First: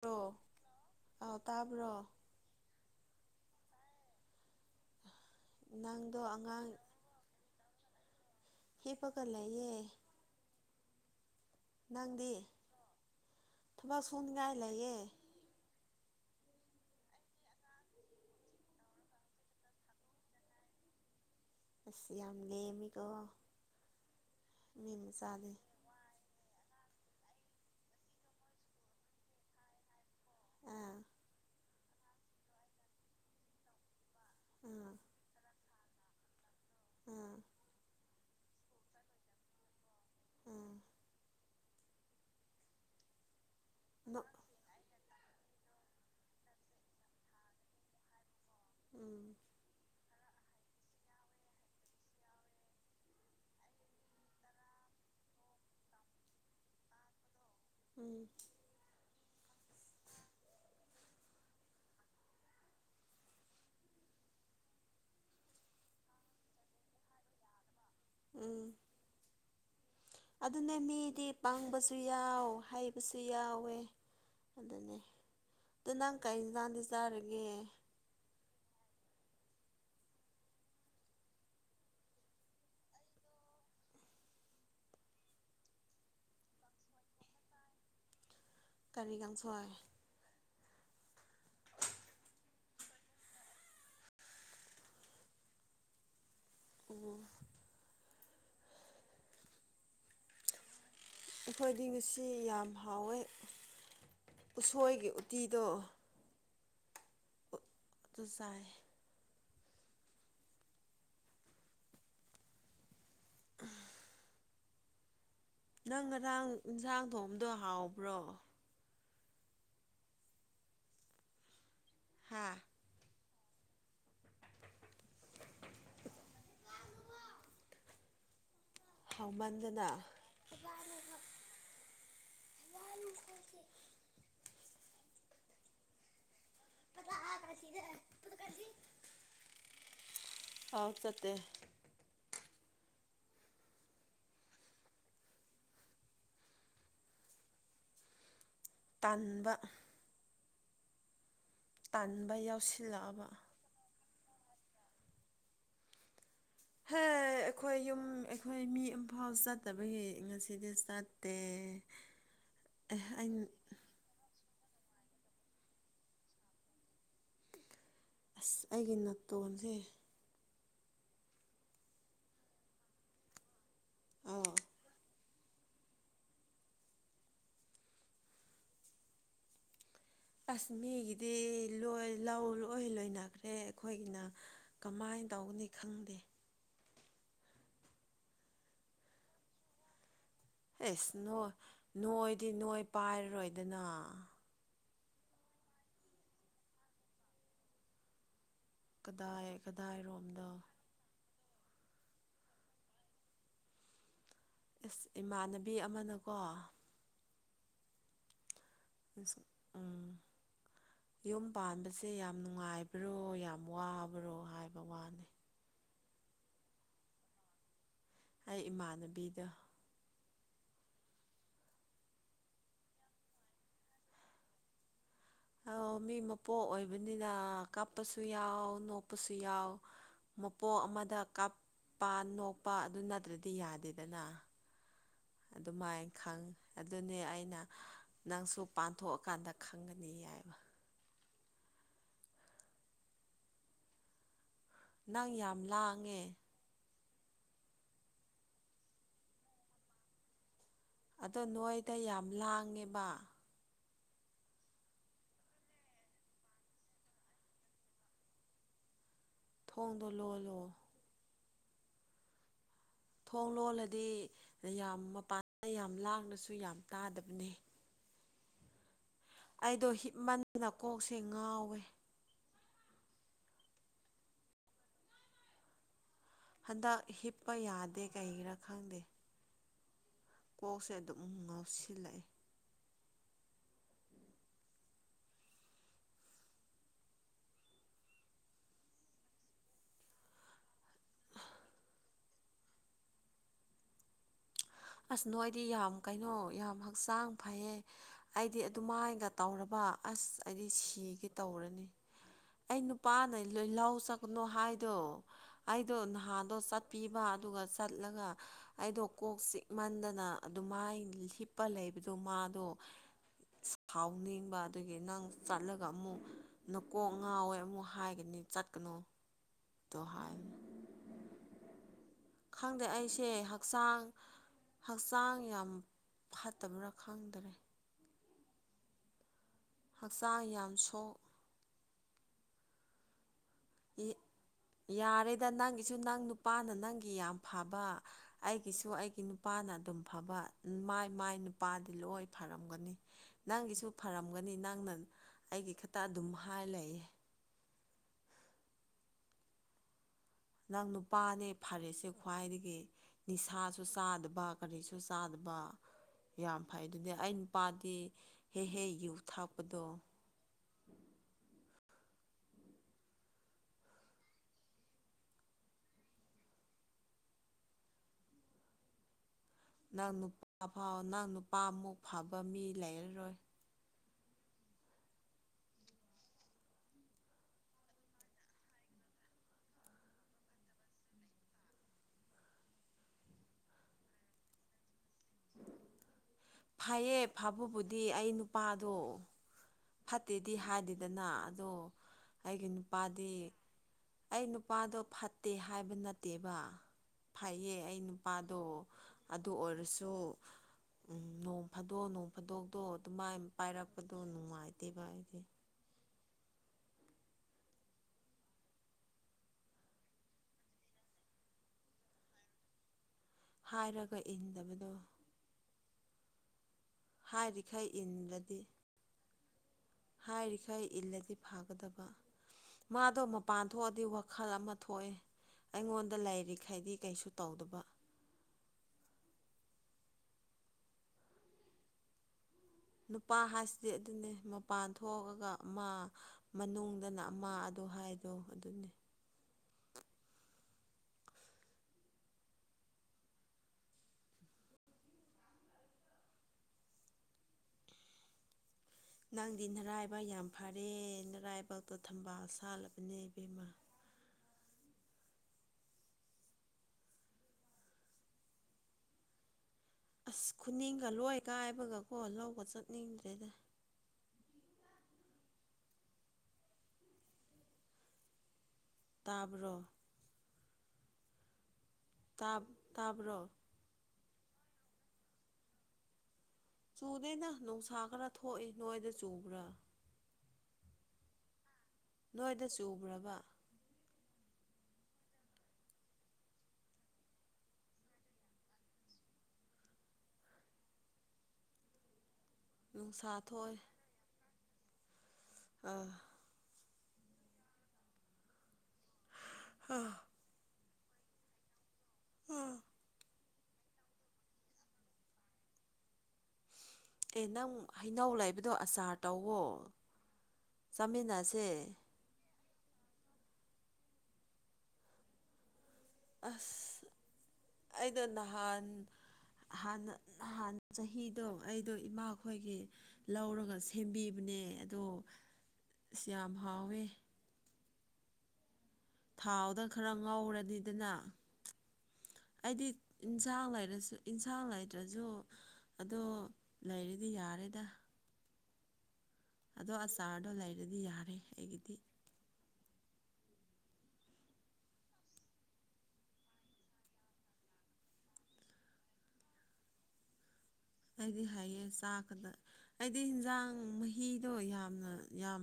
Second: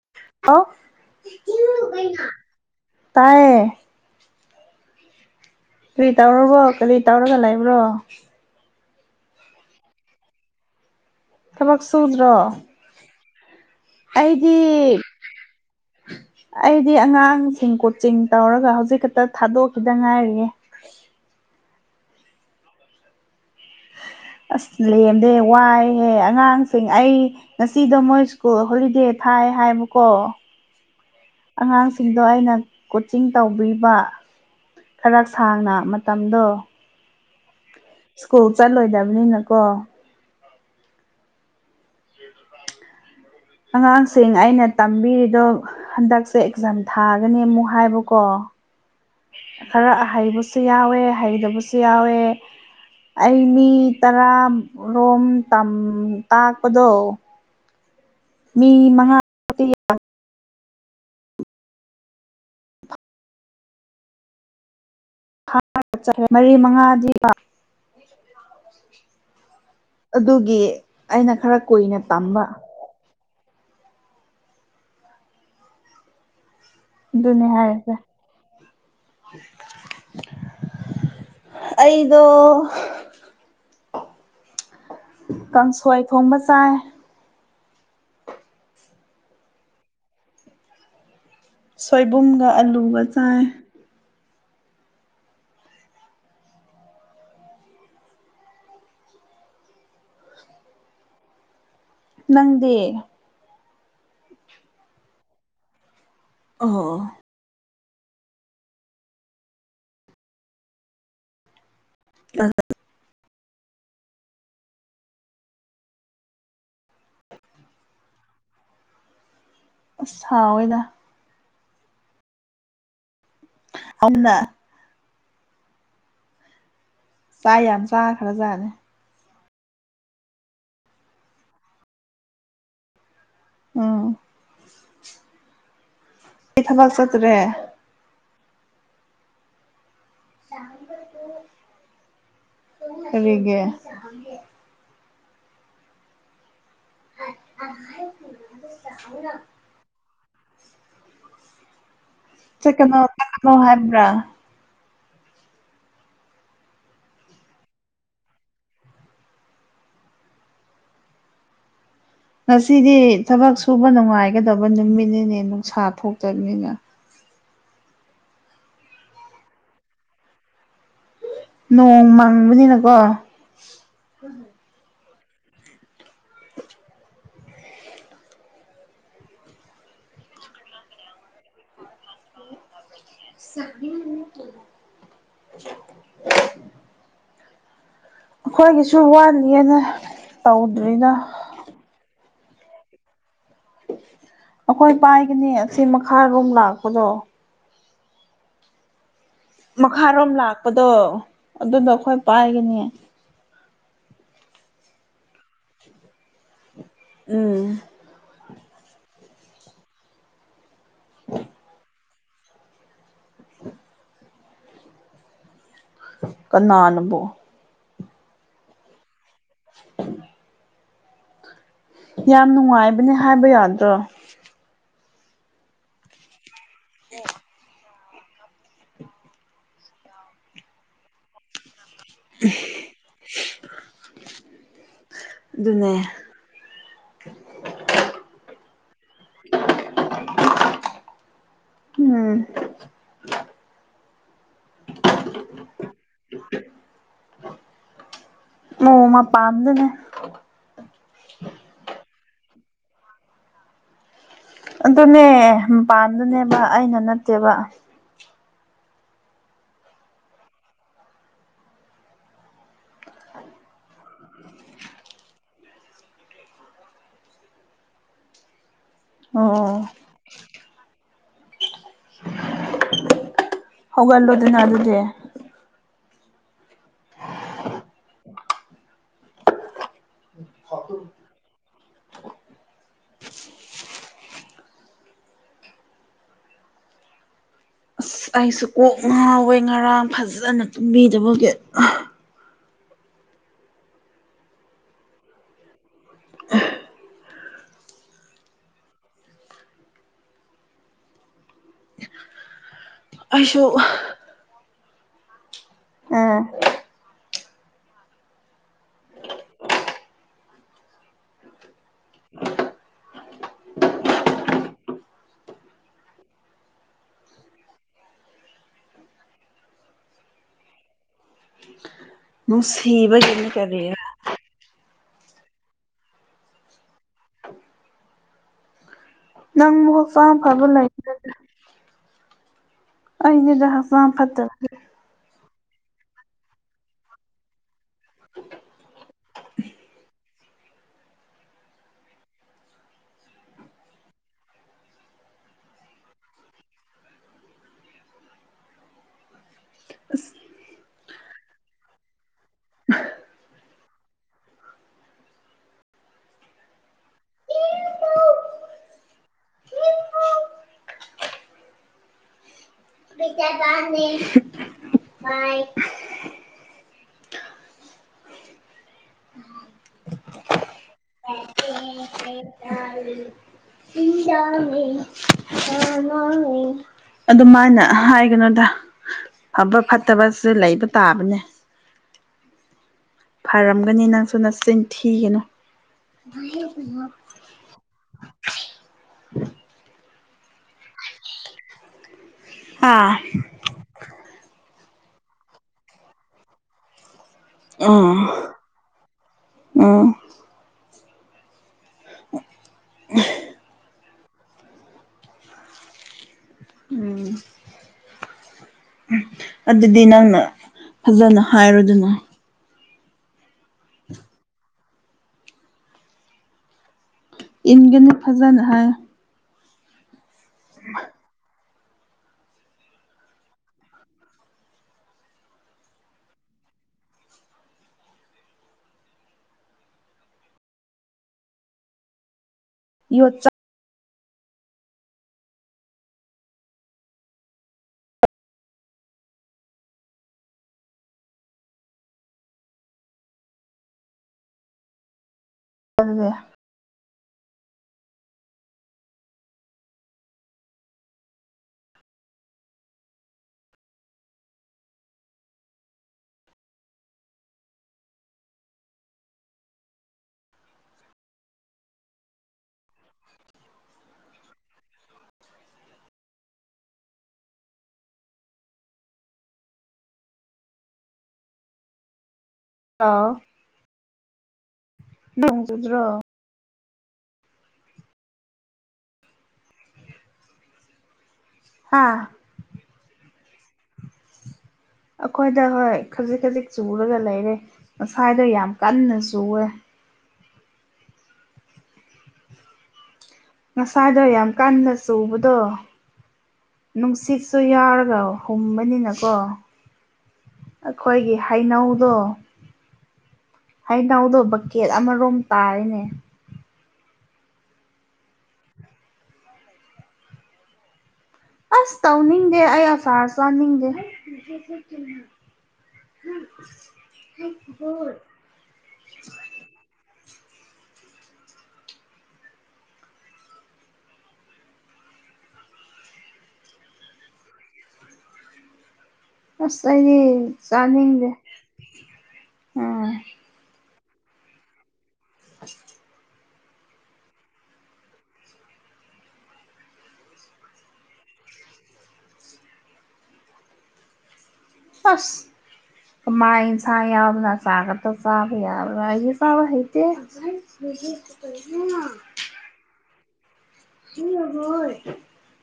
bro ꯑ ꯑꯥꯎ ꯇꯥꯕ꯭ꯔꯣ ꯇꯥꯏꯌꯦ ꯀꯔꯤ ꯅꯪꯗꯣ ꯇꯧꯔꯕꯣ ꯑꯉꯥꯡ ꯀꯔꯤ ꯇꯧꯔꯒ ꯂꯩꯕ꯭ꯔꯣ ꯍ ꯄꯒ ꯂꯩꯌꯦꯦ ꯊꯃꯛ ꯁꯨꯗ꯭ꯔꯣ ꯊꯕꯁ ꯑꯩꯗꯤ ꯎꯨꯟꯒꯥꯏꯦ ꯑꯩꯗꯤ ꯑꯉꯥꯡꯁꯤꯡ ꯀꯣꯠꯆꯤꯡ ꯇꯧꯔꯒ ꯍꯧꯖꯤꯛ ꯈꯛꯇ ꯊꯥꯗꯣꯛꯈꯤꯗ ꯉꯥꯏꯔꯤꯌꯦ ꯑꯁ ꯌꯥꯝ ꯂꯦꯝꯃꯤꯀꯣ ꯑꯁ ꯃꯤ ꯂꯦꯝꯗꯦ ꯃꯆꯥꯗꯤ ꯋꯥꯏꯍꯦ ꯑꯉꯥꯡ ꯑꯩ ꯉꯁꯤꯗ ꯃꯣꯏ ꯁ꯭ꯀꯨꯜ ꯍꯣꯂꯤꯗꯦ ꯊꯥꯏ ꯍꯥꯏꯕꯀꯣ ꯑꯥ ꯑꯉꯥꯡꯁꯤꯡꯗꯣ ꯑꯩꯅ ꯀꯣꯆꯤꯡ ꯇꯧꯕꯤꯕ ꯑꯥ ꯈꯔ ꯁꯥꯡꯅ ꯃꯇꯝꯗꯣ ꯑꯥ ꯁ꯭ꯀꯨꯜ ꯆꯠꯂꯣꯏꯗꯕꯅꯤꯅꯀꯣ ꯎꯝ ꯅꯣ ꯑꯉꯥꯡꯁꯤꯡ ꯑꯩꯅ ꯇꯝꯕꯤꯔꯤꯗꯣ ꯍꯟꯗꯛꯁꯦ ꯑꯦꯛꯖꯥꯝ ꯊꯥꯒꯅꯤ ꯑꯃꯨꯛ ꯍꯥꯏꯕꯀꯣ ꯎꯝ ꯈꯔ ꯍꯩꯕꯁꯨ ꯌꯥꯎꯑꯦ ꯍꯩꯇꯕꯁꯨ ꯌꯥꯎꯑꯦ ꯑꯩ ꯃꯤ ꯇꯔꯥꯔꯣꯝ ꯇꯥꯛꯄꯗꯣ ꯎꯝ ꯃꯤ ꯃꯉꯥꯇꯤ ꯃꯔꯤ ꯃꯉꯥꯗꯤꯀꯣ ꯎꯝ ꯑꯗꯨꯒꯤ ꯑꯗꯨꯅꯤ ꯃꯤꯗꯤ ꯑꯩꯅ ꯈꯔ ꯄꯡꯕꯁꯨ ꯀꯨꯏꯅ ꯇꯝꯕ ꯌꯥꯎ ꯍꯩꯕꯁꯨ ꯌꯥꯎ ꯑꯣꯏ ꯑꯗꯨꯅꯦ ꯑꯗꯨ ꯅꯪ ꯀꯩ ꯥꯅꯪꯗꯤ ꯑꯗꯨꯅꯦ ꯆꯥꯔꯒꯦ ꯍꯥꯏꯔꯤꯁꯦ [unintelligible] ꯑꯩꯗꯣ ꯀꯥꯡꯁꯣꯏ ꯊꯣꯡꯕ ꯆꯥꯏ ꯀꯔꯤ ꯀꯥꯡꯁꯣꯏ ꯁꯣꯏꯕꯨꯝꯒ ꯑꯂꯨꯒ ꯆꯥꯏ ꯑꯣ ꯈꯣꯏꯗꯤ ꯉꯁꯤ ꯌꯥꯝ ꯅꯪꯗꯤ ꯍꯥꯎꯑꯦ ꯎꯁꯣꯏꯒꯤ ꯎꯇꯤꯗꯣ ꯑꯣ ꯑꯗꯨ ꯆꯥꯏ ꯑ ꯅꯪ ꯉꯔꯥꯡ ꯌꯦꯟꯁꯥꯡ ꯊꯣꯡꯕꯗꯣ ꯍꯥꯎꯕ꯭ꯔꯣ ꯑꯁ ꯍꯥꯎꯏꯗ ꯍꯥꯥ ꯑꯩꯅ ꯆꯥꯛ ꯌꯥꯝ ꯆꯥꯈꯔꯖꯥꯠꯅꯦ ꯍꯥꯎꯃꯟꯗꯅ ꯎꯝ ꯑꯩ ꯊꯕꯛ ꯆꯠꯇ꯭ꯔꯦ ꯑꯥꯎ ꯆꯠꯇꯦ ꯀꯔꯤꯒꯤ ꯑ ꯍꯥꯏ ꯇꯟꯕ ꯇꯟꯕ ꯆꯠꯀꯅꯣ ꯌꯥꯎꯁꯤꯜꯂꯛꯑꯕ ꯀꯃꯣ ꯍꯥꯏꯕ꯭ꯔꯥ ꯍꯝ ꯍꯦ ꯑꯩꯈꯣꯏ ꯌꯨꯝ ꯑꯩꯈꯣꯏ ꯃꯤ ꯏꯝꯐꯥꯜ ꯆꯠꯇꯕꯒꯤ ꯉꯁꯤꯗꯤ ꯆꯠꯇꯦ ꯉꯁꯤꯗꯤ ꯑꯦ ꯑꯩ ꯊꯕꯛ ꯁꯨꯕ ꯅꯨꯡꯉꯥꯏ ꯍꯥꯏꯒꯗꯕ ꯅꯨꯃꯤꯠꯅꯤꯅꯦ ꯅꯨꯡꯁꯥ ꯊꯣꯛꯇꯕꯅꯤꯅ ꯑꯁ ꯑꯩꯒꯤ ꯅꯥꯇꯣꯟꯁꯦ ꯅꯣꯡ ꯃꯪꯕꯅꯤꯅꯀꯣ ꯑꯥꯎ ꯑꯁ ꯃꯤꯒꯤꯗꯤ ꯂꯣꯏ ꯂꯧ ꯂꯣꯏ ꯂꯣꯏꯅ ꯇꯧꯒꯅꯤ ꯈꯪꯗꯦ [unintelligible] ꯑꯩꯈꯣꯏꯒꯤꯁꯨ ꯋꯥꯠꯅꯤꯑꯦꯅ ꯑꯦꯁ ꯅꯣꯏ ꯅꯣꯏꯗꯤ ꯅꯣꯏꯄ ꯄꯥꯏꯔꯔꯣꯏꯗꯅ ꯑꯩꯈꯣꯏ ꯄꯥꯏꯒꯅꯤ ꯑꯁꯤ ꯃꯈꯥꯔꯣꯝ ꯂꯥꯛꯄꯗꯣ ꯀꯗꯥꯏ ꯃꯈꯥꯔꯣꯝ ꯀꯗꯥꯏꯔꯣꯝꯗꯣ ꯂꯥꯛꯄꯗꯣ ꯑꯗꯨꯗꯣ ꯑꯩꯈꯣꯏ ꯄꯥꯏꯒꯅꯤ ꯏꯃꯥꯟꯅꯕꯤ ꯑꯃꯅꯀꯣ ꯎꯝ ꯎꯝ ꯌꯨꯝ ꯄꯥꯟꯕꯁꯦ ꯌꯥꯝ ꯅꯨꯡꯉꯥꯏꯕ꯭ꯔꯣ ꯌꯥꯝ ꯋꯥꯕ꯭ꯔꯣ ꯍꯥꯏꯕ ꯋꯥꯅꯤ ꯀꯅꯥꯅꯕꯣ ꯑꯩ ꯏꯃꯥꯟꯅꯕꯤꯗꯣ ꯎꯝ ꯌꯥꯝ ꯅꯨꯡꯉꯥꯏꯕꯅꯦ ꯍꯥꯏꯕ ꯌꯥꯗ꯭ꯔꯣ ꯑ ꯃꯤ ꯃꯄꯣꯛ ꯑꯣꯏꯕꯅꯤꯅ ꯀꯞꯄꯁꯨ ꯌꯥꯎ ꯅꯣꯛꯄꯁꯨ ꯌꯥꯎ ꯃꯄꯣꯛ ꯑꯃꯗ ꯀꯥꯞ ꯄꯥꯟ ꯅꯣꯛꯄ ꯑꯗꯨ ꯅꯠꯇ꯭ꯔꯗꯤ ꯌꯥꯗꯦꯗꯅ ꯑꯗꯨꯅꯦ ꯑꯗꯨꯃꯥꯏꯅ ꯈꯪꯉꯤ ꯑꯗꯨꯅꯦ ꯑꯩꯅ ꯅꯪꯁꯨ ꯄꯥꯟꯊꯣꯛꯑꯀꯥꯟꯗ ꯈꯪꯒꯅꯤꯌꯦ ꯌꯥꯕ ꯎꯝ ꯅꯪ ꯌꯥꯝ ꯂꯥꯡꯉꯦ ꯃꯣꯡꯃ ꯄꯥꯝꯗꯅꯦ ꯑꯗꯣ ꯅꯣꯏꯗ ꯌꯥꯝ ꯂꯥꯡꯉꯦꯕ ꯑꯗꯨꯅꯦ ꯃꯄꯥꯟꯗꯨꯅꯦꯕ ꯑꯩꯅ ꯅꯠꯇꯦꯕ ꯊꯣꯡꯗꯣ ꯂꯣ ꯂꯣꯑꯣ ꯊꯣꯡ ꯂꯣꯜꯂꯗꯤ ꯌꯥꯝ ꯃꯄꯥꯟ ꯌꯥꯝ ꯂꯥꯡꯅꯁꯨ ꯌꯥꯝ ꯇꯥꯗꯕꯅꯤ ꯑꯣ ꯑꯩꯗꯣ ꯍꯤꯞꯃꯟꯅ ꯀꯣꯛꯁꯦ ꯉꯥꯎꯋꯦ ꯍꯧꯒꯜꯂꯣ ꯑꯗꯨꯅ ꯑꯗꯨꯗꯤ ꯍꯟꯗꯛ ꯍꯤꯞꯄ ꯌꯥꯗꯦ ꯀꯩꯔꯥ ꯈꯪꯗꯦ ꯀꯣꯛꯁꯦ ꯑꯗꯨꯝ ꯉꯥꯎꯁꯤꯜꯂꯛꯑꯏ ꯑꯁ ꯑꯩꯁꯨ ꯀꯣꯛ ꯉꯥꯎꯋꯦ ꯉꯔꯥꯡ ꯐꯖꯅ ꯇꯨꯝꯕꯤꯗꯕꯒꯤ ꯑꯁ ꯅꯣꯏ ꯑꯩꯗꯤ ꯌꯥꯝ ꯀꯩꯅꯣ ꯌꯥꯝ ꯍꯛꯆꯥꯡ ꯐꯩꯌꯦ ꯑꯩꯗꯤ ꯑꯗꯨꯃꯥꯏꯒ ꯇꯧꯔꯕ ꯑ ꯑꯁ ꯑꯩꯗꯤ ꯁꯤꯒꯦ ꯇꯧꯔꯅꯤ ꯑꯩ ꯅꯨꯄꯥꯅ ꯑꯩꯁꯨ ꯂꯜꯍꯧ ꯆꯠꯄꯅꯨ ꯍꯥꯏꯗꯣ ꯑꯩꯗꯣ ꯅꯍꯥꯟꯗꯣ ꯆꯠꯄꯤꯕ ꯑꯗꯨꯒ ꯆꯠꯂꯒ ꯑꯩꯗꯣ ꯀꯣꯛ ꯆ ꯃꯟꯗꯅ ꯑꯗꯨꯃꯥꯏ ꯍꯤꯞꯄ ꯂꯩꯕꯗꯣ ꯃꯥꯗꯣ ꯁꯥꯎꯅꯤꯡꯕ ꯑꯗꯨꯗꯒꯤ ꯅꯪ ꯆꯠꯂꯒ ꯑꯃꯨꯛ ꯅꯀꯣꯛ ꯉꯥꯎꯋꯦ ꯑꯃꯨꯛ ꯍꯥꯏꯒꯅꯤ ꯆꯠꯀꯅꯨ ꯑꯗꯣ ꯍꯥꯏ ꯃꯁꯤꯕ ꯀꯃꯤꯅꯤ ꯀꯔꯔꯤ ꯍꯛꯆꯥꯡ ꯌꯥꯝ ꯐꯠꯇꯕꯅꯥ ꯈꯪꯗꯔꯦ ꯅꯪ ꯃ ꯆꯝ ꯍꯛꯆꯥꯡ ꯐꯕ ꯌꯥꯝ ꯂꯩ ꯁꯣꯛꯏ ꯑꯅꯦꯗ ꯍ ꯐ ꯐꯠꯇ ꯑꯗ ꯅꯪꯒꯤꯁꯨ ꯅꯪ ꯅꯨꯄꯥꯅ ꯅꯪꯒꯤ ꯌꯥꯝ ꯐꯕ ꯑꯩꯒꯤꯁꯨ ꯑꯩꯒꯤ ꯅꯨꯄꯥꯅ ꯑꯗꯨꯝ ꯐꯕ ꯃꯥꯏ ꯃꯥꯏ ꯅꯨꯄꯥꯗꯤ ꯂꯣꯏ ꯐꯔꯝꯒꯅꯤ ꯅꯪꯒꯤꯁꯨ ꯐꯔꯝꯒꯅꯤ ꯅꯪꯅ ꯑꯩꯒꯤ ꯈꯛꯇ ꯑꯗꯨꯝ ꯍꯥꯏ ꯂꯩꯌꯦ [inaudible] ꯅꯪ ꯅꯨꯄꯥꯅꯦ ꯐꯔꯦꯁꯦ ꯈ꯭ꯋꯥꯏꯗꯒꯤ ꯅꯤꯁꯥꯁꯨ ꯆꯥꯗꯕ ꯀꯔꯤꯁꯨ ꯆꯥꯗꯕ ꯋꯥꯕꯥ ꯌꯥꯝ ꯐꯩ ꯑꯗꯨꯗꯤ ꯑꯩ ꯅꯨꯄꯥꯗꯤ ꯍꯦ ꯍꯦ ꯌꯨ ꯊꯥꯛꯄꯗꯣ [inaudible] ꯇ ꯇꯅꯤ ꯅꯪ ꯅꯨꯄꯥ ꯐꯥꯎ ꯅꯪ ꯅꯨꯄꯥ ꯑꯃꯨꯛ ꯐꯕ ꯃꯤ ꯂꯩꯔꯔꯣꯏ ꯑꯗꯨꯃꯥꯏꯅ ꯍꯥꯏꯒꯅꯣꯗ ꯑꯕ ꯐꯠꯇꯕꯁꯦ ꯂꯩꯕ ꯇꯥꯕꯅꯦ [inaudible] ꯐꯔꯝꯒꯅꯤ ꯅꯪꯁꯨ ꯅ ꯆꯤꯟꯊꯤꯒꯅꯨ ꯐꯩꯌꯦ ꯐꯥꯕꯕꯨꯗꯤ ꯑꯩ ꯅꯨꯄꯥꯗꯣ ꯐꯠꯇꯦꯗꯤ ꯍꯥꯏꯗꯦꯗꯅ ꯑꯗꯣ ꯑꯩꯒꯤ ꯍꯥ ꯅꯨꯄꯥꯗꯤ ꯑꯩ ꯅꯨꯄꯥꯗꯣ ꯐꯠꯇꯦ ꯍꯥꯏꯕ ꯅꯠꯇꯦꯕ ꯐꯩꯌꯦ ꯑꯩ ꯎꯝ ꯅꯨꯄꯥꯗꯣ ꯑꯗꯨ ꯑꯣꯏꯔꯁꯨ ꯎꯝ ꯅ ꯐꯥꯗꯣꯛ ꯅꯅꯨꯡ ꯐꯥꯗꯣꯛꯇꯣ ꯑꯗꯨꯃꯥꯏꯅ ꯄꯥꯏꯔꯛꯄꯗꯣ ꯅꯨꯡꯉꯥꯏꯇꯦꯕ ꯍꯥꯏꯗꯤ ꯎꯝ ꯑꯗꯨꯗꯤ ꯅꯪꯅ ꯐꯖꯅ ꯍꯥꯏꯔꯨꯗꯅ ꯍꯥꯏꯔꯒ ꯏꯟꯗꯕꯗꯣ ꯍꯥꯏꯔꯤꯈꯩ ꯏꯟꯒꯅꯤ ꯏꯜꯂꯗꯤ ꯐꯖꯅ ꯍꯥꯏ ꯍꯥꯏꯔꯤꯈꯩ ꯏꯜꯂꯗꯤ ꯐꯥꯒꯗꯕ ꯃꯥꯗꯣ ꯃꯄꯥꯟ ꯊꯣꯛꯑꯗꯤ ꯋꯥꯈꯜ ꯑꯃ ꯊꯣꯛꯑꯦ ꯑꯩꯉꯣꯟꯗ ꯂꯩꯥꯏꯔꯤꯈꯩꯗꯤ ꯀꯩꯁꯨ ꯇꯧꯗꯕ ꯌꯣꯠ ꯅꯨꯄꯥ ꯆꯥꯛ ꯍꯥꯏꯁꯤꯗꯤ ꯑꯗꯨꯅꯦ ꯃꯄꯥꯟ ꯊꯣꯛꯑꯒ ꯑꯃ ꯃꯅꯨꯡꯗꯅ ꯑꯃ ꯑꯗꯨ ꯍꯥꯏꯗꯣ ꯑꯗꯨꯅꯦ [inaudible] ꯆꯜꯋꯦ ꯅꯪꯗꯤ ꯅꯔꯥꯏꯕꯛ ꯌꯥꯝ ꯐꯔꯦ ꯅꯔꯥꯏꯕꯇꯣ ꯊꯝꯕꯥꯜ ꯁꯥꯜꯂꯕꯅꯦ ꯏꯕꯦꯝꯃꯥ [inaudible] ꯑꯁ ꯈꯨꯅꯤꯡꯒ ꯂꯣꯏ ꯀꯥꯏꯕꯒꯀꯣ ꯂꯧꯕ ꯆꯠꯅꯤꯡꯗ꯭ꯔꯦꯗ ꯇꯥꯕ꯭ꯔꯣ ꯇꯥꯕ ꯇꯥꯕ꯭ꯔꯣ ꯅꯪꯖꯗ꯭ꯔꯣ ꯆꯨꯗꯦꯅ ꯅꯨꯡꯁꯥ ꯈꯔ ꯊꯣꯛꯏ ꯅꯣꯏꯗ ꯆꯨꯕ꯭ꯔꯥ ꯍꯥꯥ ꯆꯣꯔꯕ ꯑꯩꯈꯣꯏꯗ ꯍꯣꯏ ꯈꯖꯤꯛ ꯈꯖꯤꯛ ꯆꯨꯔꯒ ꯂꯩꯔꯦ ꯉꯁꯥꯏꯗꯣ ꯌꯥꯝ ꯀꯟꯅ ꯆꯨꯋꯦ ꯅꯨꯡꯁꯥ ꯊꯣꯛꯑꯦ ꯉꯁꯥꯗꯣ ꯌꯥꯝ ꯀꯟꯅ ꯆꯨꯕꯗꯣ ꯑꯥ ꯅꯨꯡꯁꯤꯠꯁꯨ ꯌꯥꯎꯔꯒ ꯍꯨꯝꯕꯅꯤꯅꯀꯣ ꯑꯩꯈꯣꯏꯒꯤ ꯍꯩꯅꯧꯗꯣ ꯍꯩꯅꯎꯗꯣ ꯕꯛꯀꯦꯠ ꯑꯃꯔꯣꯝ ꯇꯥꯔꯤꯅꯦ ꯑꯦ ꯅꯪ ꯍꯩꯅꯧ ꯂꯩꯕꯗꯣ ꯑꯆꯥꯔ ꯇꯧꯋꯣ ꯇꯥꯃꯤꯟꯅꯁꯦ ꯑꯦ ꯑꯩ ꯁꯥꯔ ꯆꯅꯤꯡꯗꯦ ꯑꯁ ꯑꯩꯗꯣ ꯅꯍꯥꯟꯅ ꯅꯍꯥꯟ ꯆꯍꯤꯗꯣ ꯑꯩꯗꯣ ꯏꯃꯥꯈꯣꯏꯒꯤ ꯂꯧꯔꯒ ꯁꯦꯝꯕꯤꯕꯅꯦ ꯑꯗꯣ ꯑꯁꯤ ꯌꯥꯝ ꯍꯥꯎꯋꯦ ꯊꯥꯎꯗ ꯑꯁ ꯑꯩ ꯆꯥꯅꯤꯡꯗꯦ ꯍꯥꯏꯗꯤ ꯎꯝ ꯏꯟꯁꯥꯡ ꯂꯩꯔꯁꯨ ꯌꯦꯟꯁꯥꯡ ꯂꯩꯇ꯭ꯔꯁꯨ ꯑꯗꯣ ꯂꯩꯔꯗꯤ ꯌꯥꯔꯦꯗ ꯑꯗꯣ ꯑꯆꯥꯔꯗꯣ ꯂꯩꯔꯗꯤ ꯌꯥꯔꯦ ꯑꯩꯒꯤꯗꯤ ꯑꯁ ꯃꯥꯏ ꯆ ꯌꯥꯕ꯭ꯔꯥ ꯆꯥꯒꯗ ꯆꯥꯕ ꯌꯥꯎꯕ꯭ꯔꯥ ꯑꯩ ꯆꯥꯕ ꯍꯥꯏꯇꯦ ꯍꯧ ꯀ ꯍꯥꯏꯗꯤ ꯍꯟꯖꯥꯡ ꯃꯍꯤꯗꯣ ꯌꯥꯝꯅ ꯌꯥꯝ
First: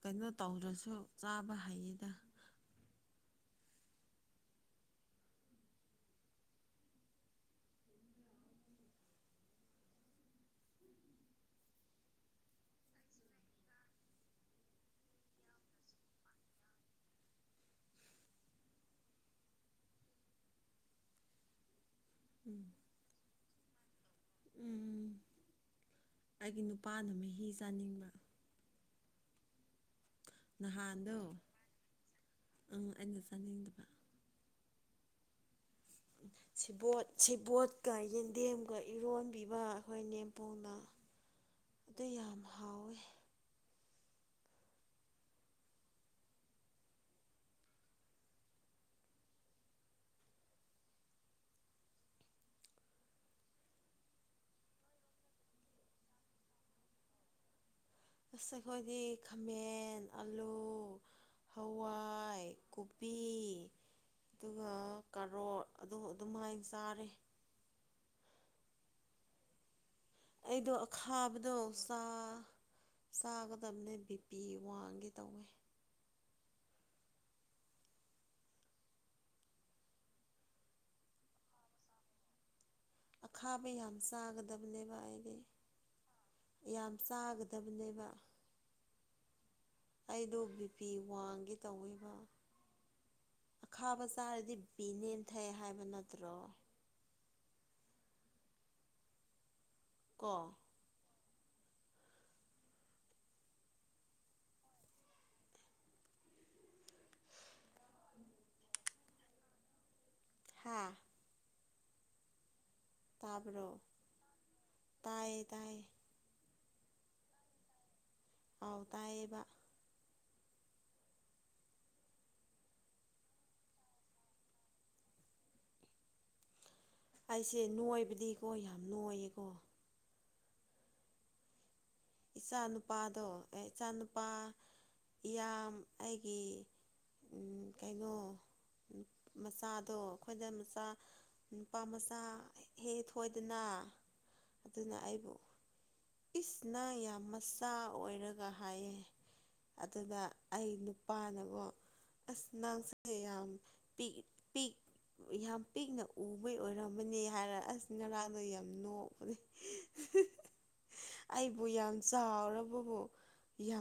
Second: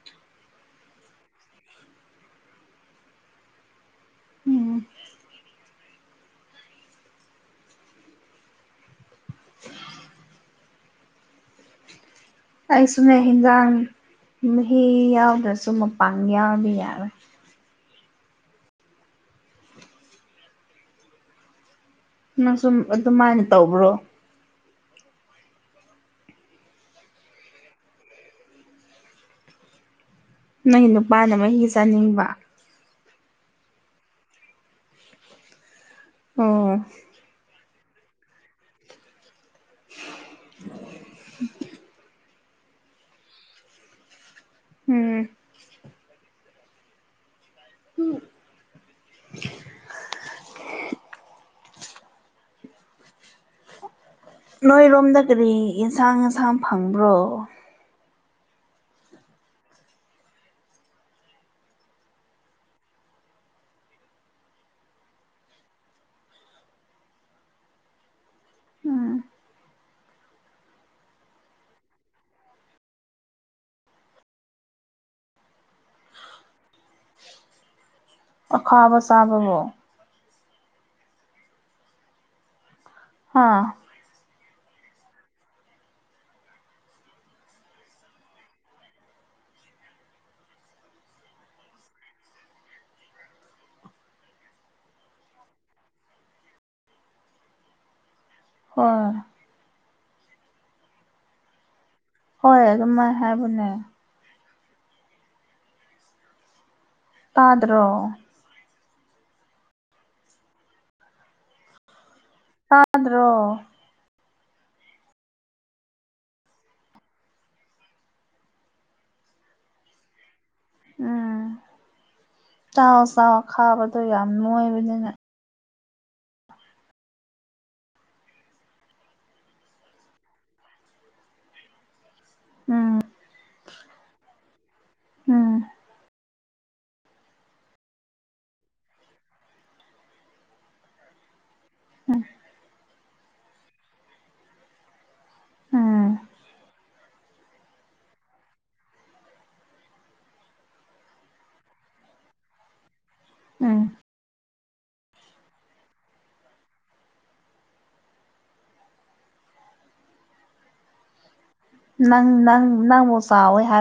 ꯀꯩꯅꯣ ꯇꯧꯗ꯭ꯔꯁꯨ ꯆꯥꯕ ꯍꯩꯌꯦꯗ ꯎꯝ [inaudible] ꯑꯩꯁꯨꯃꯦ ꯍꯖꯥꯡ ꯃꯤ ꯌꯥ ꯗꯁꯣ ꯃꯄꯥꯡꯒ ꯌꯥꯗꯤ ꯌꯥꯔ ꯅꯪ ꯁꯨꯝ ꯑꯗꯨꯃꯥꯏꯅ ꯇꯧꯕ꯭ꯔꯣ ꯎ ꯑꯩꯒꯤ ꯅꯨꯄꯥꯅ ꯃꯍꯤ ꯆꯥꯅꯤꯡꯕ ꯅꯪ ꯅꯨꯄꯥꯅ ꯅꯍꯥꯟꯗꯣ ꯃꯍ ꯆꯥꯅꯤꯡꯕ ꯑꯪ ꯑꯩꯅ ꯆꯥꯅꯤꯡꯗꯕ ꯑꯣ ꯕꯣꯠ ꯁꯤꯕꯣꯠꯀ ꯌꯦꯟꯗꯦꯝꯒ ꯏꯔꯣꯟ ꯄꯤꯕ ꯑꯩꯈꯣꯏ ꯅꯦꯝꯄꯣꯡꯅ ꯑꯗꯨ ꯌꯥꯝ ꯍꯥꯎꯋꯦ ꯎꯝ ꯎꯝ ꯅꯣꯏꯔꯣꯝꯗ ꯀꯔꯤ ꯌꯦꯟꯁꯥꯡ ꯉꯟꯁꯥꯡ ꯐꯪꯕ꯭ꯔꯣ ꯑꯁ ꯑꯩꯈꯣꯏꯗꯤ ꯈꯥꯃꯦꯟ ꯑꯥꯂꯨ ꯍꯋꯥꯏ ꯀꯣꯕꯤ ꯑꯗꯨꯒ ꯀꯔꯣꯔ ꯑꯗꯨ ꯑꯗꯨꯝꯍꯥꯏꯅ ꯆꯥꯔꯦ ꯎꯝ ꯑꯩꯗꯣ ꯑꯈꯥꯕꯗꯣ [unintelligible] ꯆꯥ ꯆꯥꯒꯗꯕꯅꯦ ꯕꯤ ꯄꯤ ꯋꯥꯡꯒꯤ ꯇꯧꯋꯦ ꯑꯈꯥꯕ ꯆꯥꯕꯕꯨꯣ ꯍꯥ ꯑꯈꯥꯕ ꯌꯥꯝ ꯆꯥꯒꯗ [unintelligible] ꯑꯩꯗꯤ ꯌꯥꯝ ꯆꯥꯒꯗꯕꯅꯦꯕ ꯑꯩꯗꯣ ꯕꯤ ꯄꯤ ꯋꯥꯡꯒꯤ ꯇꯧꯔꯤꯕ ꯑꯈꯥꯕ ꯆꯥꯔꯗꯤ ꯕꯤꯄꯤ ꯅꯦꯝꯊꯩ ꯍꯥꯏꯕ ꯅꯠꯇ꯭ꯔꯣ ꯍꯣꯏ ꯀꯣ ꯍꯣꯏ ꯑꯗꯨꯝ ꯃꯥꯥꯏ ꯍꯥꯏꯕꯅꯦ ꯇꯥꯗ꯭ꯔꯣ ꯍꯥꯥ ꯇꯥꯗ꯭ꯔꯣ ꯇꯥꯏ ꯇꯏꯌꯦ ꯑꯥꯎ ꯇꯥꯏꯌꯦꯕ ꯎꯝ ꯆꯥꯎ ꯆꯥꯎ ꯈꯥꯕꯗꯣ ꯌꯥꯝ ꯅꯣꯏꯕꯅꯤꯅ ꯑꯩꯁꯦ ꯅꯣꯏꯕꯗꯤꯀꯣ ꯌꯥꯝ ꯅꯣꯏꯌꯦꯀꯣ ꯏꯆꯥ ꯎꯝ ꯅꯨꯨꯄꯥꯗꯣ ꯏꯆꯥ ꯅꯨꯨꯄꯥ ꯎꯝ ꯏꯌꯥꯝ ꯑꯩꯒꯤ ꯀꯩꯅꯣ ꯃꯆꯥꯗꯣ ꯑꯩꯈꯣꯏꯗ ꯃꯆꯥ ꯅꯨꯄꯥ ꯃꯆꯥ ꯎꯝ ꯍꯦꯛ ꯊꯣꯏꯗꯅ ꯑꯗꯨꯅ ꯑꯩꯕꯨ ꯎꯝ ꯏꯁꯅ ꯌꯥꯝ ꯃꯆꯥ ꯑꯣꯏꯔꯒ ꯍꯥꯏꯌꯦ ꯑꯗꯨꯗ ꯑꯩ ꯅꯨꯄꯥꯅꯒꯣ ꯑꯁ ꯅꯪ ꯌꯥꯝ ꯎꯝ ꯄꯤ ꯄꯤ ꯌꯥꯝ ꯄꯤꯛꯅ ꯎꯕꯩ ꯑꯣꯏꯔꯃꯅꯤ ꯍꯥꯏꯔ ꯑꯁ ꯉꯔꯥꯡꯗꯣ ꯌꯥꯝ ꯅꯣꯛꯄꯅꯤ ꯑꯩꯕꯨ ꯌꯥꯝ ꯅꯪ ꯅꯪ ꯆꯥꯎꯔꯕꯕꯨ ꯅꯪꯕꯨ ꯆꯥꯎꯋꯦ ꯍꯥꯏ ꯌꯥꯝ